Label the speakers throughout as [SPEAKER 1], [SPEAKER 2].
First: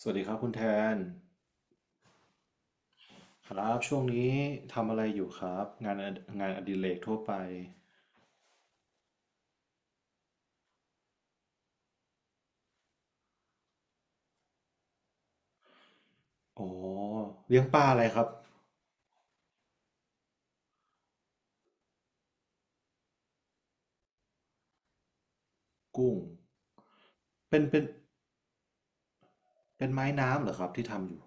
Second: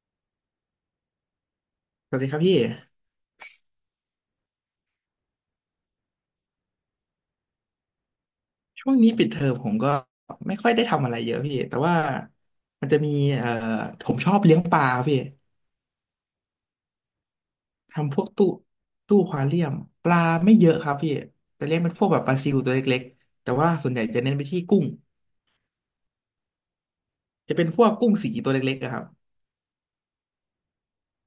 [SPEAKER 1] สวัสดีครับคุณแทน
[SPEAKER 2] สวัสดีครับพี่
[SPEAKER 1] ครับช่วงนี้ทำอะไรอยู่ครับงานองานอดิเรกทั่วไป
[SPEAKER 2] ช่วงนี้ปิดเทอมผมก็ไม่ค่อยได้ทำอะไรเยอะพี่แต่ว่ามันจะมีเอ่อผมชอบเลี้ยงปลาพี่
[SPEAKER 1] อ๋อเลี้ยงปลาอะไร
[SPEAKER 2] ทำ
[SPEAKER 1] ค
[SPEAKER 2] พ
[SPEAKER 1] รั
[SPEAKER 2] ว
[SPEAKER 1] บ
[SPEAKER 2] กตู้อควาเรียมปลาไม่เยอะครับพี่จะเลี้ยงเป็นพวกแบบปลาซิวตัวเล็กๆแต่ว่าส่วนใหญ่จะเน้นไปที่กุ้ง
[SPEAKER 1] กุ้ง
[SPEAKER 2] จะ
[SPEAKER 1] เป็น
[SPEAKER 2] เป็น
[SPEAKER 1] เป็
[SPEAKER 2] พ
[SPEAKER 1] น
[SPEAKER 2] วกกุ้งสีตัวเล็กๆอะครับ
[SPEAKER 1] เป็นไม้น้ำเหรอครับที่ทำอยู่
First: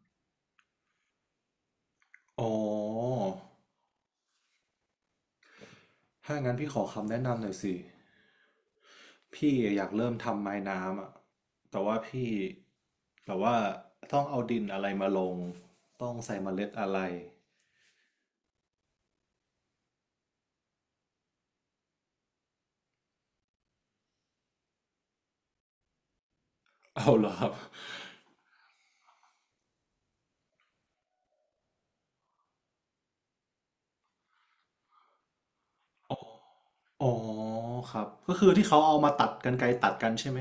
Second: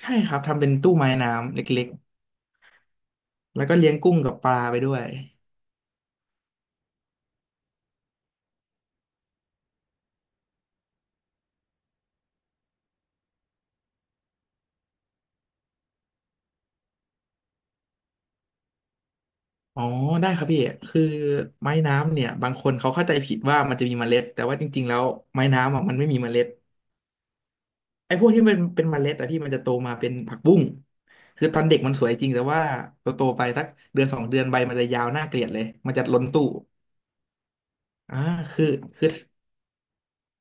[SPEAKER 2] ใช่ครับทำเป็นตู้ไม้น้ำเล็ก
[SPEAKER 1] อ๋อ
[SPEAKER 2] ๆแล้วก็เลี้ยงกุ้งกับปลาไปด้วย
[SPEAKER 1] ถ้างั้นพี่ขอคำแนะนำหน่อยสิพี่อยากเริ่มทำไม้น้ำอะแต่ว่าพี่แบบว่าต้องเอาดินอะไรมาลงต้องใส่เมล็ดอะไร
[SPEAKER 2] อ๋อได้ครับพี่คือไม้น้ำเนี่ยบางคนเขาเข้าใจผิดว่ามันจะมีเมล็ดแต่ว่าจริงๆแล้วไม้น้ำอะมันไม่มีเมล็ด
[SPEAKER 1] เอาเหรอครับ
[SPEAKER 2] ไอ้พวกที่มันเป็นเมล็ดอะพี่มันจะโตมาเป็นผักบุ้งคือตอนเด็กมันสวยจริงแต่ว่าโตโตไปสักเดือนสองเดือนใบมันจะยาวน่าเกลียดเลยมันจะล้นตู้
[SPEAKER 1] อ๋อครับ
[SPEAKER 2] อ่า
[SPEAKER 1] ก็คือ
[SPEAKER 2] คื
[SPEAKER 1] ที่
[SPEAKER 2] อ
[SPEAKER 1] เขาเอา
[SPEAKER 2] คือ
[SPEAKER 1] มาตัดกรรไกรตัดกันใช่ไหม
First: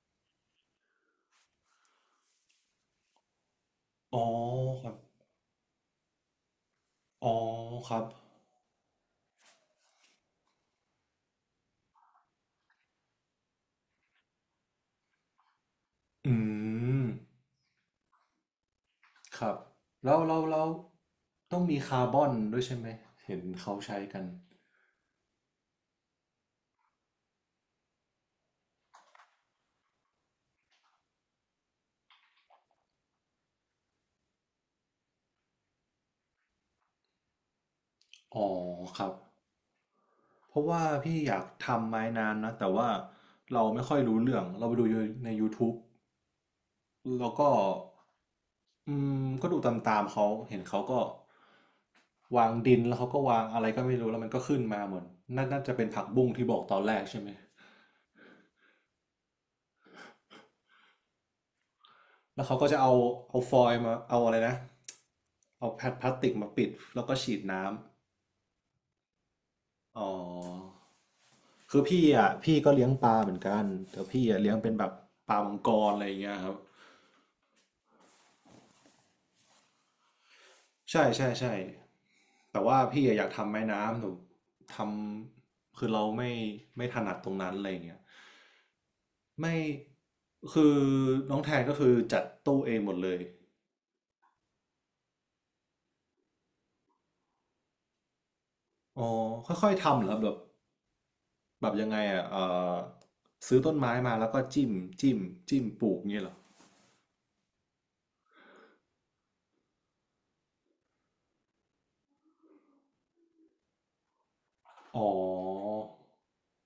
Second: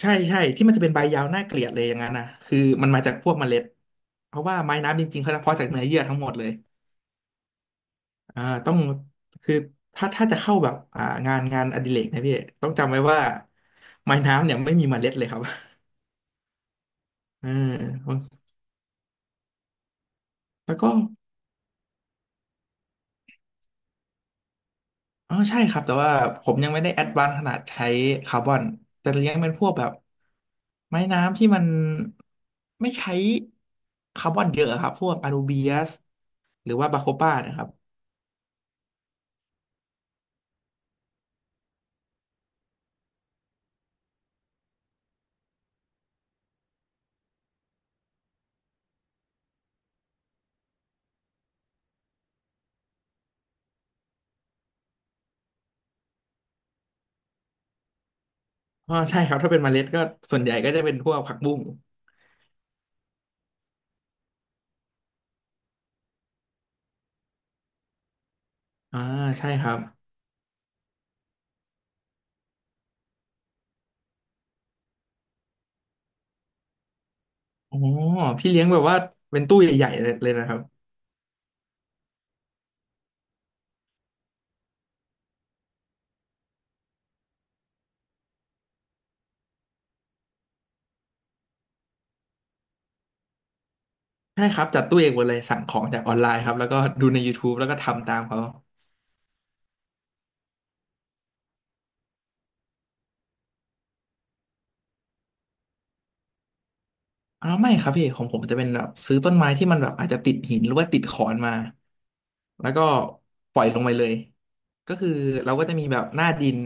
[SPEAKER 2] ใช่ใช่ที่มันจะเป็นใบยาวน่าเกลียดเลยอย่างนั้นนะคือมันมาจากพวกเมล็ด
[SPEAKER 1] อ๋อ
[SPEAKER 2] เพราะว่าไม้
[SPEAKER 1] ครับ
[SPEAKER 2] น้ำจริงๆเขาจะเพาะจากเนื้อเยื่อทั้งหมดเลย
[SPEAKER 1] อ๋อครับ
[SPEAKER 2] ต้องคือถ้าจะเข้าแบบงานอดิเรกนะพี่ต้องจำไว้ว่าไม้น้ำเนี่ยไม่มีเมล็ดเลยครับ
[SPEAKER 1] อืม
[SPEAKER 2] เออ
[SPEAKER 1] ครับแล้ว
[SPEAKER 2] แล้วก็
[SPEAKER 1] ต้องมีคาร์บอนด้วยใช่ไหมเห็นเขาใช้กัน
[SPEAKER 2] อ๋อใช่ครับแต่ว่าผมยังไม่ได้แอดวานซ์ขนาดใช้คาร์บอนแต่เลี้ยงเป็นพวกแบบไม้น้ำที่มันไม่ใช้คาร์บอนเยอะครับพวกอนูเบียสหรือว่าบาโคป้านะครับ
[SPEAKER 1] อ๋อครับเพราะว่าพี่อยากทำไม้น้ำนะแต่ว่าเราไม่ค่อยรู้เรื่องเราไปดูในยูท t บ b e แล้วก็อืมก็ดูตามๆเขาเห็นเขาก็วางดินแล้วเขาก็วางอะไรก็ไม่รู้แล้วมันก็ขึ้นมาเหมือนน่าน่าจะเป็นผักบุ้งที่บอกตอนแรกใช่ไหม
[SPEAKER 2] อ๋อใช่ครับถ้าเป็นเมล็ดก็ส่วนใหญ่ก็จะเป็นพวกผักบุ้ง
[SPEAKER 1] แล้วเขาก็จะเอาเอาฟอยล์มาเอาอะไรนะเอาแพดพลาสติกมาปิดแล้วก็ฉีดน้ำ
[SPEAKER 2] อ่าใช่ครับ
[SPEAKER 1] อ๋อคือพี่อ่ะพี่ก็เลี้ยงปลาเหมือนกันแต่พี่อ่ะเลี้ยงเป็นแบบปลามังกรอะไรอย่างเงี้ยครับ
[SPEAKER 2] อ๋อพี่เลี้ยงแบบว่าเป็นตู้ใหญ่ๆเลยนะครับ
[SPEAKER 1] ใช่ใช่ใช่แต่ว่าพี่อะอยากทำไม้น้ำหนูทำคือเราไม่ถนัดตรงนั้นอะไรอย่างเงี้ยไม่คือน้องแทนก็คือจัดตู้เองหมดเลย
[SPEAKER 2] ใช่ครับจัดตู้เองหมดเลยสั่งของจากออนไลน์ครับแล้วก็ดูใน YouTube แล้วก็ทำตามเขา
[SPEAKER 1] อ๋อค่อยๆทำเหรอครับแบบ แบบยังไงอ่ะอซื้อต้นไม้มาแล้วก็จิ้มจิ้มจิ้มปลูกเงี้ยเหรอ
[SPEAKER 2] อ่าไม่ครับพี่ของผมจะเป็นแบบซื้อต้นไม้ที่มันแบบอาจจะติดหินหรือว่าติดขอนมาแล้วก็ปล่อยลงไปเลยก็
[SPEAKER 1] อ๋
[SPEAKER 2] คือเราก็
[SPEAKER 1] อ
[SPEAKER 2] จะมีแบบหน้าดิน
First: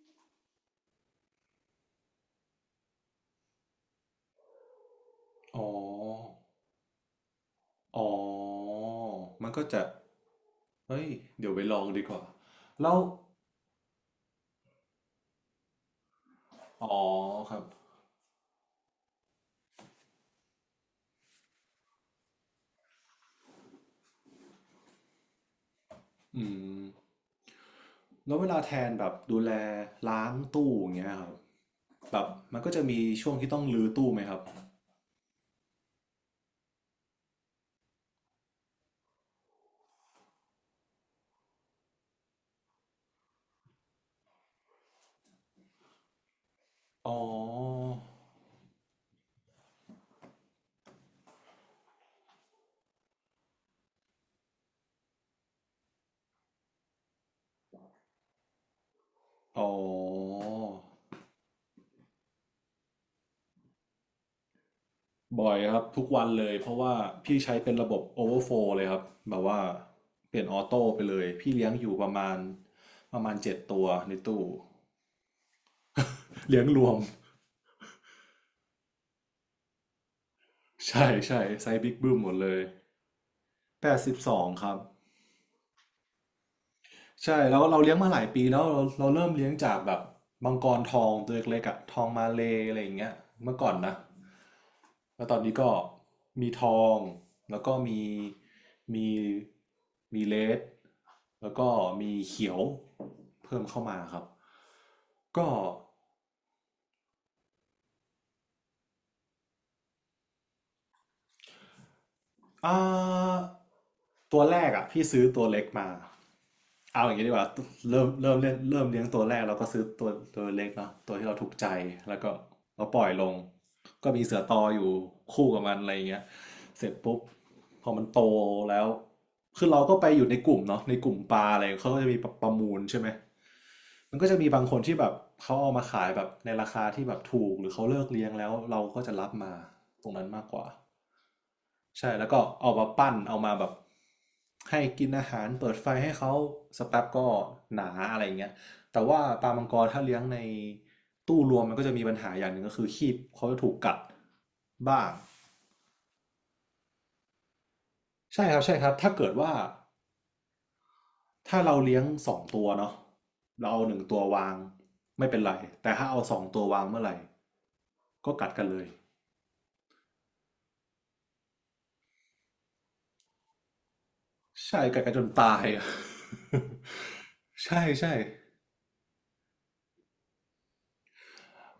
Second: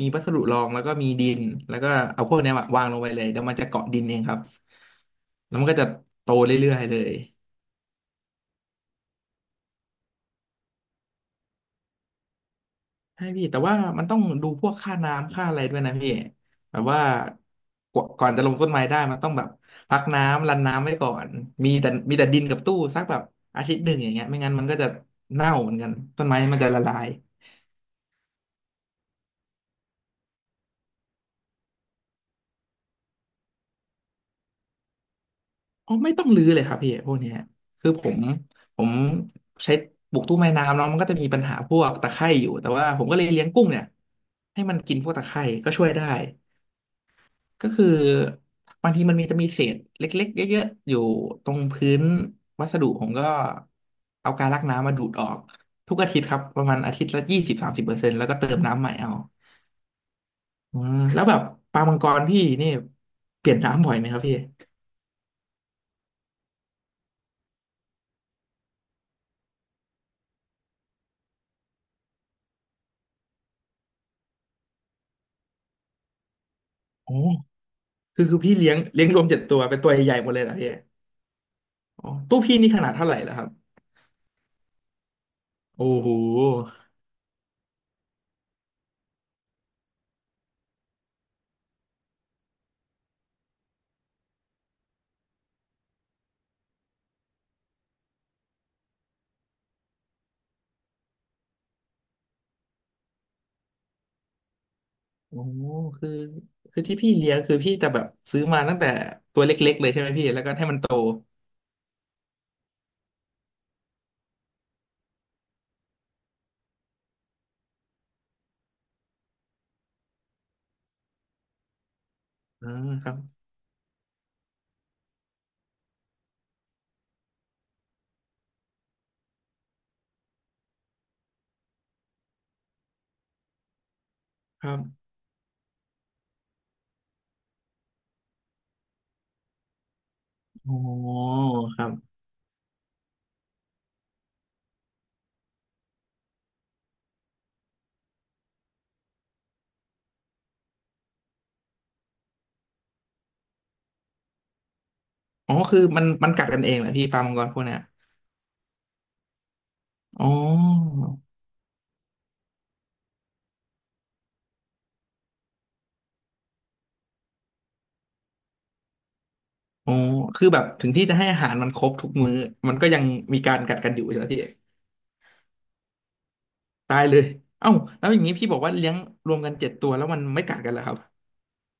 [SPEAKER 2] มีวัสดุรองแล้วก็มีดินแล้วก็เอาพวกเนี้ยวางลงไปเลยเดี๋ยวมันจะเกาะดินเองครับแล้ว
[SPEAKER 1] อ๋อ
[SPEAKER 2] มันก็จะโตเรื่อยๆเลย
[SPEAKER 1] อ๋อมันก็จะเฮ้ยเดี๋ยวไปลองดีกว่าแล้ว
[SPEAKER 2] ใช่พี่แต่ว่ามันต้องดูพวกค่าน้ำค่าอะไรด้วยนะพี่แบบ
[SPEAKER 1] อ๋อ
[SPEAKER 2] ว่า
[SPEAKER 1] ครับ
[SPEAKER 2] กว่าก่อนจะลงต้นไม้ได้มันต้องแบบพักน้ำรันน้ำไว้ก่อนมีแต่ดินกับตู้สักแบบอาทิตย์หนึ่งอย่างเงี้ยไม่งั้นมันก็จะเน่าเหมือนกันต้นไม้
[SPEAKER 1] อื
[SPEAKER 2] มันจะ
[SPEAKER 1] ม
[SPEAKER 2] ละลาย
[SPEAKER 1] แล้วเวลาแทนแบบดูแลล้างตู้อย่างเงี้ยครับแบบมันก็จะมีช่วงที่ต้องรื้อตู้ไหมครับ
[SPEAKER 2] อ๋อไม่ต้องรื้อเลยครับพี่พวกเนี้ยคือผมใช้ปลูกตู้ไม้น้ำเนาะมันก็จะมีปัญหาพวกตะไคร่อยู่แต่ว่าผมก็เลยเลี้ยงกุ้งเนี่ยให้มันกินพวกตะไคร่ก็ช่วยได้
[SPEAKER 1] อ๋อ
[SPEAKER 2] ก็คือบางทีมันมีจะมีเศษเล็กๆเยอะๆอยู่ตรงพื้นวัสดุผมก็เอากาลักน้ำมาดูดออกทุกอาทิตย์ครับประมาณอาทิตย์ละ20-30%แล้วก็เติมน้ำใหม่เอา
[SPEAKER 1] อ๋อ
[SPEAKER 2] อืมแล้วแบบปลามังกรพี่นี่เปลี่ยนน้ำบ่อยไหมครับพี่
[SPEAKER 1] บ่อยครับทุกวันเลยเพราะว่าพี่ใช้เป็นระบบ Overflow เลยครับแบบว่าเปลี่ยนออโต้ไปเลยพี่เลี้ยงอยู่ประมาณเจ็ดตัวในตู้เลี้ยงรวม
[SPEAKER 2] โอ้คือพี่เลี้ยงรวมเจ็ดตัวเป็นตัวใหญ่ๆหมดเลยเหรอพี่
[SPEAKER 1] ใช่ใช่ไซส์บิ๊ก
[SPEAKER 2] อ๋อ
[SPEAKER 1] บึ้มหมด
[SPEAKER 2] ตู้
[SPEAKER 1] เล
[SPEAKER 2] พี่
[SPEAKER 1] ย
[SPEAKER 2] นี่ขนาดเท่าไหร่แล้วครับ
[SPEAKER 1] 82ครับ
[SPEAKER 2] โอ้โห
[SPEAKER 1] ใช่แล้วเราเลี้ยงมาหลายปีแล้วเราเริ่มเลี้ยงจากแบบมังกรทองตัวเล็กๆอะทองมาเลย์อะไรอย่างเงี้ยเมื่อก่อนนะแล้วตอนนี้ก็มีทองแล้วก็มีมีเลดแล้วก็มีเขียวเพิ่มเข้ามาครับ
[SPEAKER 2] โอ้
[SPEAKER 1] ก็
[SPEAKER 2] คือคือที่พี่เลี้ยงคือพี่จะแบบซื้อมาตั้งแต่ตัวเล็กๆเลยใช่ไหมพี่แล้วก็ให้มันโต
[SPEAKER 1] อ่าตัวแรกอ่ะพี่ซื้อตัวเล็กมาเอาอย่างนี้ดีกว่าเริ่มเลี้ยงตัวแรกเราก็ซื้อตัวตัวเล็กเนาะตัวที่เราถูกใจแล้วก็
[SPEAKER 2] อ่า
[SPEAKER 1] เราปล่
[SPEAKER 2] ค
[SPEAKER 1] อย
[SPEAKER 2] รับ
[SPEAKER 1] ลงก็มีเสือตออยู่คู่กับมันอะไรอย่างเงี้ยเสร็จปุ๊บพอมันโตแล้วคือเราก็ไปอยู่ในกลุ่มเนาะในกลุ่มปลาอะไรเขาก็จะมีประมูลใช่ไหม มันก็จะมีบา
[SPEAKER 2] ค
[SPEAKER 1] งค
[SPEAKER 2] รั
[SPEAKER 1] นที่แบ
[SPEAKER 2] บ
[SPEAKER 1] บเขาเอามาขายแบบในราคาที่แบบถูกหรือเขาเลิกเลี้ยงแล้วเราก็จะรับมาตรงนั้นมากกว่า
[SPEAKER 2] อ๋อครับ
[SPEAKER 1] ใช่แล้วก็เอามาปั้นเอามาแบบให้กินอาหารเปิดไฟให้เขาสกแป๊บก็หนาอะไรอย่างเงี้ยแต่ว่าปลามังกรถ้าเลี้ยงในตู้รวมมันก็จะมีปัญหาอย่างหนึ่งก็คือคีบเขาจะถูกกัดบ้าง
[SPEAKER 2] อ๋อคือมันกัดกันเองแหละพี่ปลามังกรพวกเนี้ย
[SPEAKER 1] ใช่ครับใช่ครับถ้าเกิดว่า
[SPEAKER 2] อ๋อ
[SPEAKER 1] ถ้าเราเลี้ยงสองตัวเนาะเราเอา1 ตัววางไม่เป็นไรแต่ถ้าเอาสองตัววางเมื่อไหร่ ก็กัดกันเลย
[SPEAKER 2] อ๋อคือแบบถึงที่จะให้อาหารมันครบทุกมื้อมันก็ยังมีการกัดกันอยู่ใช่ไหมพี่
[SPEAKER 1] ใช่กัดกันจนตายอะ
[SPEAKER 2] ตายเลย เอ้า
[SPEAKER 1] ใช่
[SPEAKER 2] แล้ว
[SPEAKER 1] ใช่
[SPEAKER 2] อย่างนี้พี่บอกว่าเลี้ยงรวมกันเจ็ดตัวแล้วมันไม่กัดกันเหรอครับ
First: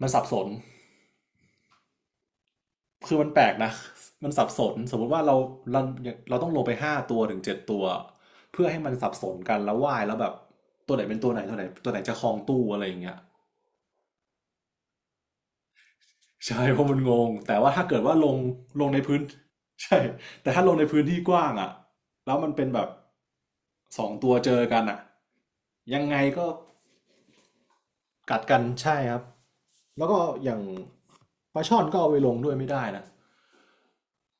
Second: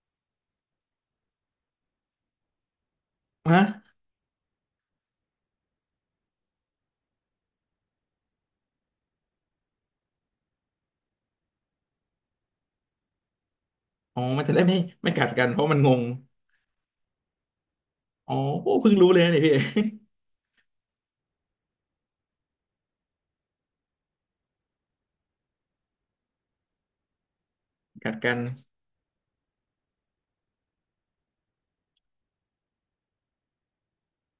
[SPEAKER 1] มันสับสนคือมันแปลก
[SPEAKER 2] ฮะ
[SPEAKER 1] นะมันสับสนสมมติว่าเราเราต้องลงไป5 ตัวถึง 7 ตัวเพื่อให้มันสับสนกันแล้วว่ายแล้วแบบตัวไหนเป็นตัวไหนตัวไหนตัวไหนจะครองตู้อะไรอย่างเงี้ย
[SPEAKER 2] อ๋อมันจะได้ไม่กัดกันเพราะมันงง
[SPEAKER 1] ใช่เพราะมันงงแต่ว่าถ้าเกิดว่าล
[SPEAKER 2] อ๋อ
[SPEAKER 1] ง
[SPEAKER 2] โอ้
[SPEAKER 1] ลง
[SPEAKER 2] เพิ่ง
[SPEAKER 1] ใน
[SPEAKER 2] รู้
[SPEAKER 1] พื้
[SPEAKER 2] เล
[SPEAKER 1] น
[SPEAKER 2] ยนะเนี่ยพี่
[SPEAKER 1] ใช่แต่ถ้าลงในพื้นที่กว้างอ่ะแล้วมันเป็นแบบสองตัวเจอกันอ่ะยังไงก็
[SPEAKER 2] กัดกั
[SPEAKER 1] กั
[SPEAKER 2] น
[SPEAKER 1] ดกันใช่ครับแล้วก็อย่างปลาช่อนก็เอาไปลงด้วยไม่ได้นะ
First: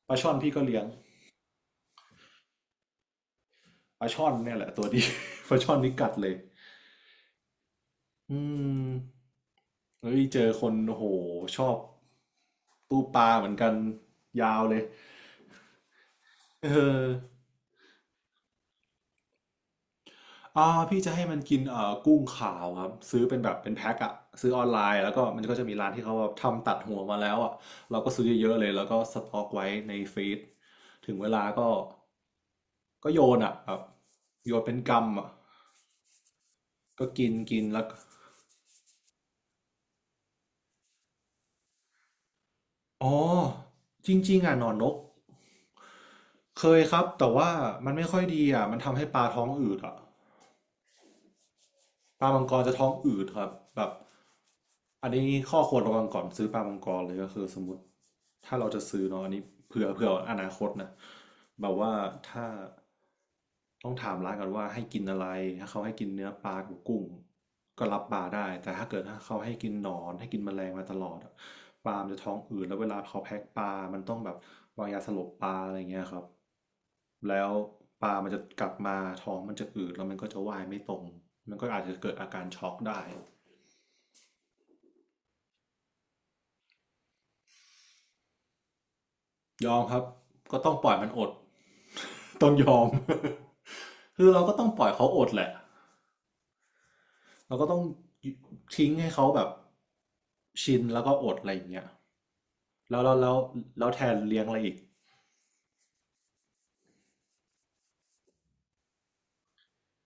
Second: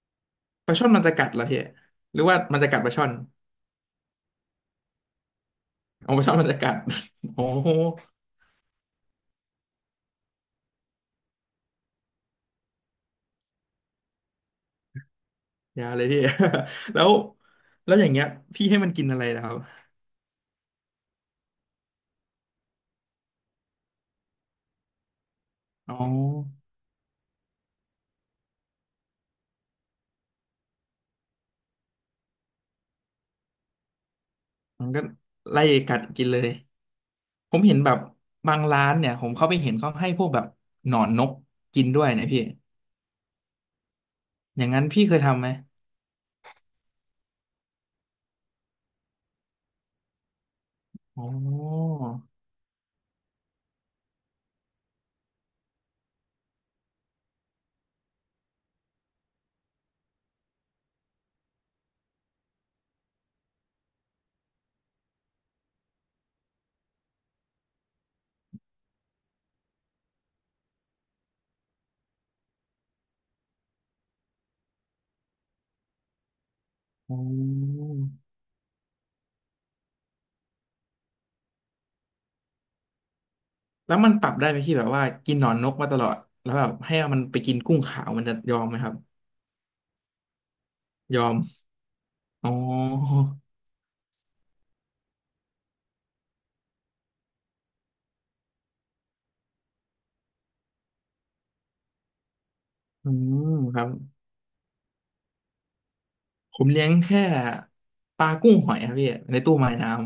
[SPEAKER 1] ปลาช่อนพี่ก็
[SPEAKER 2] ปลา
[SPEAKER 1] เลี้ยง
[SPEAKER 2] ช่อนมันจะกัดเหรอพี่หรือว่ามันจะกัดปลาช่อน
[SPEAKER 1] ปลาช่อนเนี่ยแหละตัวดี ปลาช่อนนี่กั
[SPEAKER 2] อ๋
[SPEAKER 1] ด
[SPEAKER 2] อปลา
[SPEAKER 1] เล
[SPEAKER 2] ช่อ
[SPEAKER 1] ย
[SPEAKER 2] นมันจะกัด โอ้
[SPEAKER 1] อืมเฮ้ยเจอคนโอ้โหชอบตู้ปลาเหมือนกันยาวเลย
[SPEAKER 2] ยาเลยพี่
[SPEAKER 1] เอ
[SPEAKER 2] แล้
[SPEAKER 1] อ
[SPEAKER 2] วแล้วอย่างเงี้ยพี่ให้มันกินอะไรนะครับ
[SPEAKER 1] อ่าพี่จะให้มันกินกุ้งขาวครับซื้อเป็นแบบเป็นแพ็คอะซื้อออนไลน์แล้วก็มันก็จะมีร้าน
[SPEAKER 2] อ๋
[SPEAKER 1] ที่
[SPEAKER 2] อ
[SPEAKER 1] เขาแบบทำตัดหัวมาแล้วอะเราก็ซื้อเยอะๆเลยแล้วก็สต็อกไว้ในฟรีซถึงเวลาก็ ก็โยนอ่ะแบบโยนเป็น
[SPEAKER 2] มัน
[SPEAKER 1] กรร
[SPEAKER 2] ก็
[SPEAKER 1] มอ่ะ
[SPEAKER 2] ไล่กัดกินเลย
[SPEAKER 1] ก็กิน
[SPEAKER 2] ผ
[SPEAKER 1] กิ
[SPEAKER 2] ม
[SPEAKER 1] น
[SPEAKER 2] เห็น
[SPEAKER 1] แล้ว
[SPEAKER 2] แบ
[SPEAKER 1] ก็
[SPEAKER 2] บบางร้านเนี่ยผมเข้าไปเห็นเขาให้พวกแบบหนอนนกกินด้วยนะพี่
[SPEAKER 1] อ๋อจริงๆอ่ะ
[SPEAKER 2] อ
[SPEAKER 1] หน
[SPEAKER 2] ย่า
[SPEAKER 1] อ
[SPEAKER 2] ง
[SPEAKER 1] น
[SPEAKER 2] นั้
[SPEAKER 1] น
[SPEAKER 2] น
[SPEAKER 1] ก
[SPEAKER 2] พี่เคยทำไหม
[SPEAKER 1] เคยครับแต่ว่ามันไม่ค่อยดีอ่ะมันทำให้ปลาท้องอืดอ่ะ
[SPEAKER 2] อ๋อ
[SPEAKER 1] ปลามังกรจะท้องอืดครับแบบอันนี้ข้อควรระวังก่อนซื้อปลามังกรเลยก็คือสมมติถ้าเราจะซื้อเนาะอันนี้เผื่ออนาคตนะแบบว่าถ้าต้องถามร้านก่อนว่าให้กินอะไรถ้าเขาให้กินเนื้อปลากับกุ้งก็รับปลาได้แต่ถ้าเขาให้กินหนอนให้กินแมลงมาตลอดอะปลามันจะท้องอืดแล้วเวลาเขาแพ็คปลามันต้องแบบวางยาสลบปลาอะไรเงี้ยครับ
[SPEAKER 2] อ๋
[SPEAKER 1] แล้ว
[SPEAKER 2] อ
[SPEAKER 1] ปลามันจะกลับมาท้องมันจะอืดแล้วมันก็จะว่ายไม่ตรงมันก็อาจจะเกิดอาการช็อกได้
[SPEAKER 2] แล้วมันปรับได้ไหมพี่แบบว่ากินหนอนนกมาตลอดแล้วแบบให้มันไปกินกุ้งขาวมันจะยอมไหมครับ
[SPEAKER 1] ยอมครับก็ต้องปล่อยมัน
[SPEAKER 2] ย
[SPEAKER 1] อ
[SPEAKER 2] อ
[SPEAKER 1] ด
[SPEAKER 2] ม
[SPEAKER 1] ต้
[SPEAKER 2] อ๋
[SPEAKER 1] องยอม
[SPEAKER 2] อ
[SPEAKER 1] คือเราก็ต้องปล่อยเขาอดแหละ เราก็ต้องทิ้งให้เขาแบบชินแล้วก็อดอะไรอย่างเงี้ยแล้ว
[SPEAKER 2] อื
[SPEAKER 1] แล้วแล้ว
[SPEAKER 2] มครั
[SPEAKER 1] แล้
[SPEAKER 2] บ
[SPEAKER 1] วแทนเลี้ยงอะไรอีก
[SPEAKER 2] ผมเลี้ยงแค่ปลากุ้งหอยครับพี่ในตู้ไม้น้ำ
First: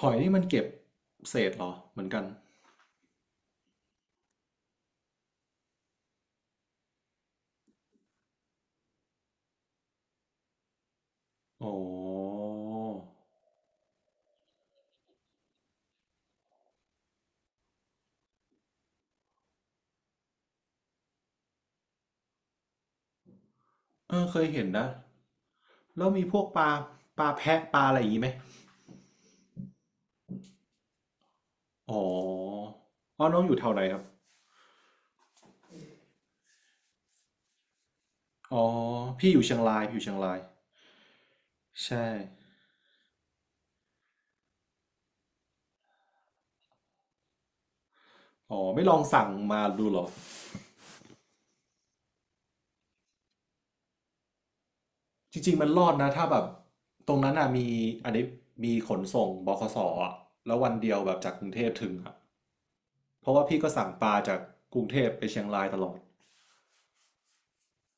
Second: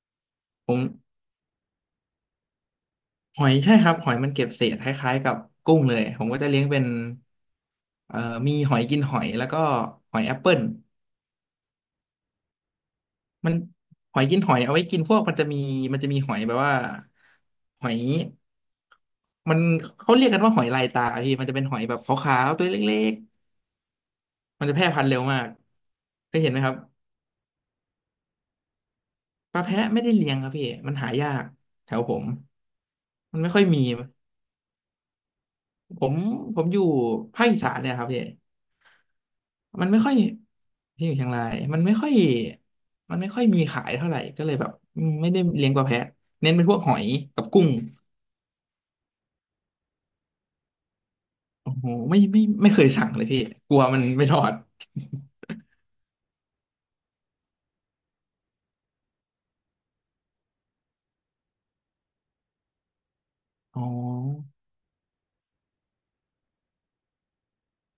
[SPEAKER 1] หอยนี่มันเก็บ
[SPEAKER 2] ผม
[SPEAKER 1] เศษเหรอเหมือนกัน
[SPEAKER 2] หอยใช่ครับหอยมันเก็บเศษคล้ายๆกับกุ้งเลยผมก็จะเลี้ยงเป็นเอ่อมีหอยกินหอยแล้วก็หอยแอปเปิล
[SPEAKER 1] อ๋อ
[SPEAKER 2] มันหอยกินหอยเอาไว้กินพวกมันจะมีหอยแบบว่าหอยมันเขาเรียกกันว่าหอยลายตาพี่มันจะเป็นหอยแบบขาวๆตัวเล็ก
[SPEAKER 1] เออเคย
[SPEAKER 2] ๆ
[SPEAKER 1] เห็
[SPEAKER 2] มั
[SPEAKER 1] น
[SPEAKER 2] นจะแพ
[SPEAKER 1] นะ
[SPEAKER 2] ร่พันธุ์เร็วมาก
[SPEAKER 1] แล้วมี
[SPEAKER 2] เค
[SPEAKER 1] พว
[SPEAKER 2] ย
[SPEAKER 1] ก
[SPEAKER 2] เห็นไห
[SPEAKER 1] ป
[SPEAKER 2] มค
[SPEAKER 1] ลา
[SPEAKER 2] รับ
[SPEAKER 1] ปลาแพะปลาอะไรอย่างงี้ไหม
[SPEAKER 2] ปลาแพะไม่ได้เลี้ยงครับพี่มันหายากแถ
[SPEAKER 1] อ๋อ
[SPEAKER 2] วผม
[SPEAKER 1] อ๋อ
[SPEAKER 2] มั
[SPEAKER 1] น้อ
[SPEAKER 2] น
[SPEAKER 1] ง
[SPEAKER 2] ไม่
[SPEAKER 1] อยู่
[SPEAKER 2] ค่อ
[SPEAKER 1] แถ
[SPEAKER 2] ย
[SPEAKER 1] วไห
[SPEAKER 2] มี
[SPEAKER 1] นครับ
[SPEAKER 2] ผมผมอยู่ภาคอีสานเนี่ยครับพี่
[SPEAKER 1] อ๋อ พี่อยู่เชียงราย
[SPEAKER 2] มัน
[SPEAKER 1] พี่อ
[SPEAKER 2] ไม่
[SPEAKER 1] ยู่
[SPEAKER 2] ค่
[SPEAKER 1] เชี
[SPEAKER 2] อ
[SPEAKER 1] ย
[SPEAKER 2] ย
[SPEAKER 1] งราย
[SPEAKER 2] ที่อยู่เชียงรายมันไม่
[SPEAKER 1] ใช่
[SPEAKER 2] ค่อยมันไม่ค่อยมีขายเท่าไหร่ก็เลยแบบอืมไม่ได้เลี้ยงปลาแพะเน้นเป็นพวกหอยกับกุ้ง
[SPEAKER 1] อ๋อไม่ลองสั่งมาดูเหรอ
[SPEAKER 2] โอ้โหไม่เคยสั่งเลยพี่กลัวมันไม่ทอด
[SPEAKER 1] จริงๆมันรอดนะถ้าแบบตรงนั้นอ่ะมีอันนี้มีขนส่งบขสอ่ะแล้ววันเดียวแบบจากกรุงเทพถึงอ่ะเพราะว่าพี่ก็
[SPEAKER 2] อ๋อ
[SPEAKER 1] สั่งปลาจากกรุงเทพไปเชียงรายตลอด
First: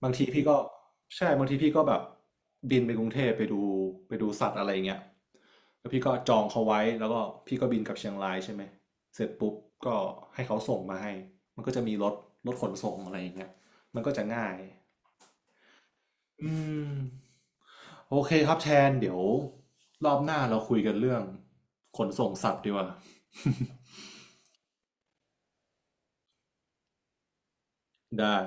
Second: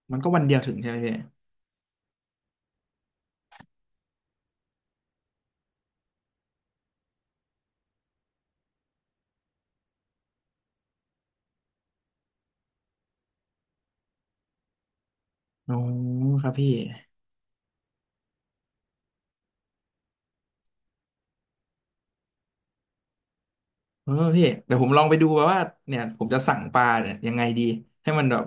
[SPEAKER 1] บาง
[SPEAKER 2] มัน
[SPEAKER 1] ที
[SPEAKER 2] ก็วั
[SPEAKER 1] พี่
[SPEAKER 2] นเดี
[SPEAKER 1] ก็
[SPEAKER 2] ยวถึงใช่ไหมพี่
[SPEAKER 1] ใช่บางทีพี่ก็แบบบินไปกรุงเทพไปดูสัตว์อะไรเงี้ยแล้วพี่ก็จองเขาไว้แล้วก็พี่ก็บินกลับเชียงรายใช่ไหมเสร็จปุ๊บก็ให้เขาส่งมาให้มันก็จะมีรถขนส่งอะไรอย่างเงี้ยมันก็จะง่าย
[SPEAKER 2] อ๋อค
[SPEAKER 1] อื
[SPEAKER 2] รับพี่
[SPEAKER 1] มโอเคครับแทนเดี๋ยวรอบหน้าเราคุยกันเรื่องขนส่งสัตว์ดีกว่า
[SPEAKER 2] เออพี่เดี๋ยวผมลองไปดูว่าเนี่ยผมจะสั่งปลาเนี่ยยังไงดีให้มัน
[SPEAKER 1] ได้
[SPEAKER 2] แบบ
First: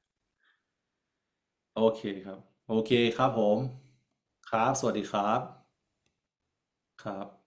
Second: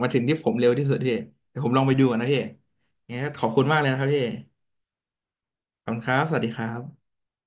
[SPEAKER 2] มาถึงที่ผมเร็วที่สุดพี่เดี๋ยวผมล
[SPEAKER 1] โอ
[SPEAKER 2] องไป
[SPEAKER 1] เค
[SPEAKER 2] ดูก่อน
[SPEAKER 1] ค
[SPEAKER 2] นะ
[SPEAKER 1] รับ
[SPEAKER 2] พี่
[SPEAKER 1] โอเคครั
[SPEAKER 2] งั้
[SPEAKER 1] บ
[SPEAKER 2] น
[SPEAKER 1] ผ
[SPEAKER 2] ขอบ
[SPEAKER 1] ม
[SPEAKER 2] คุณมากเลยนะครับพี่
[SPEAKER 1] ครับสวัสดีครับ
[SPEAKER 2] ขอบคุณครับสวัสดีครั
[SPEAKER 1] ค
[SPEAKER 2] บ
[SPEAKER 1] รับ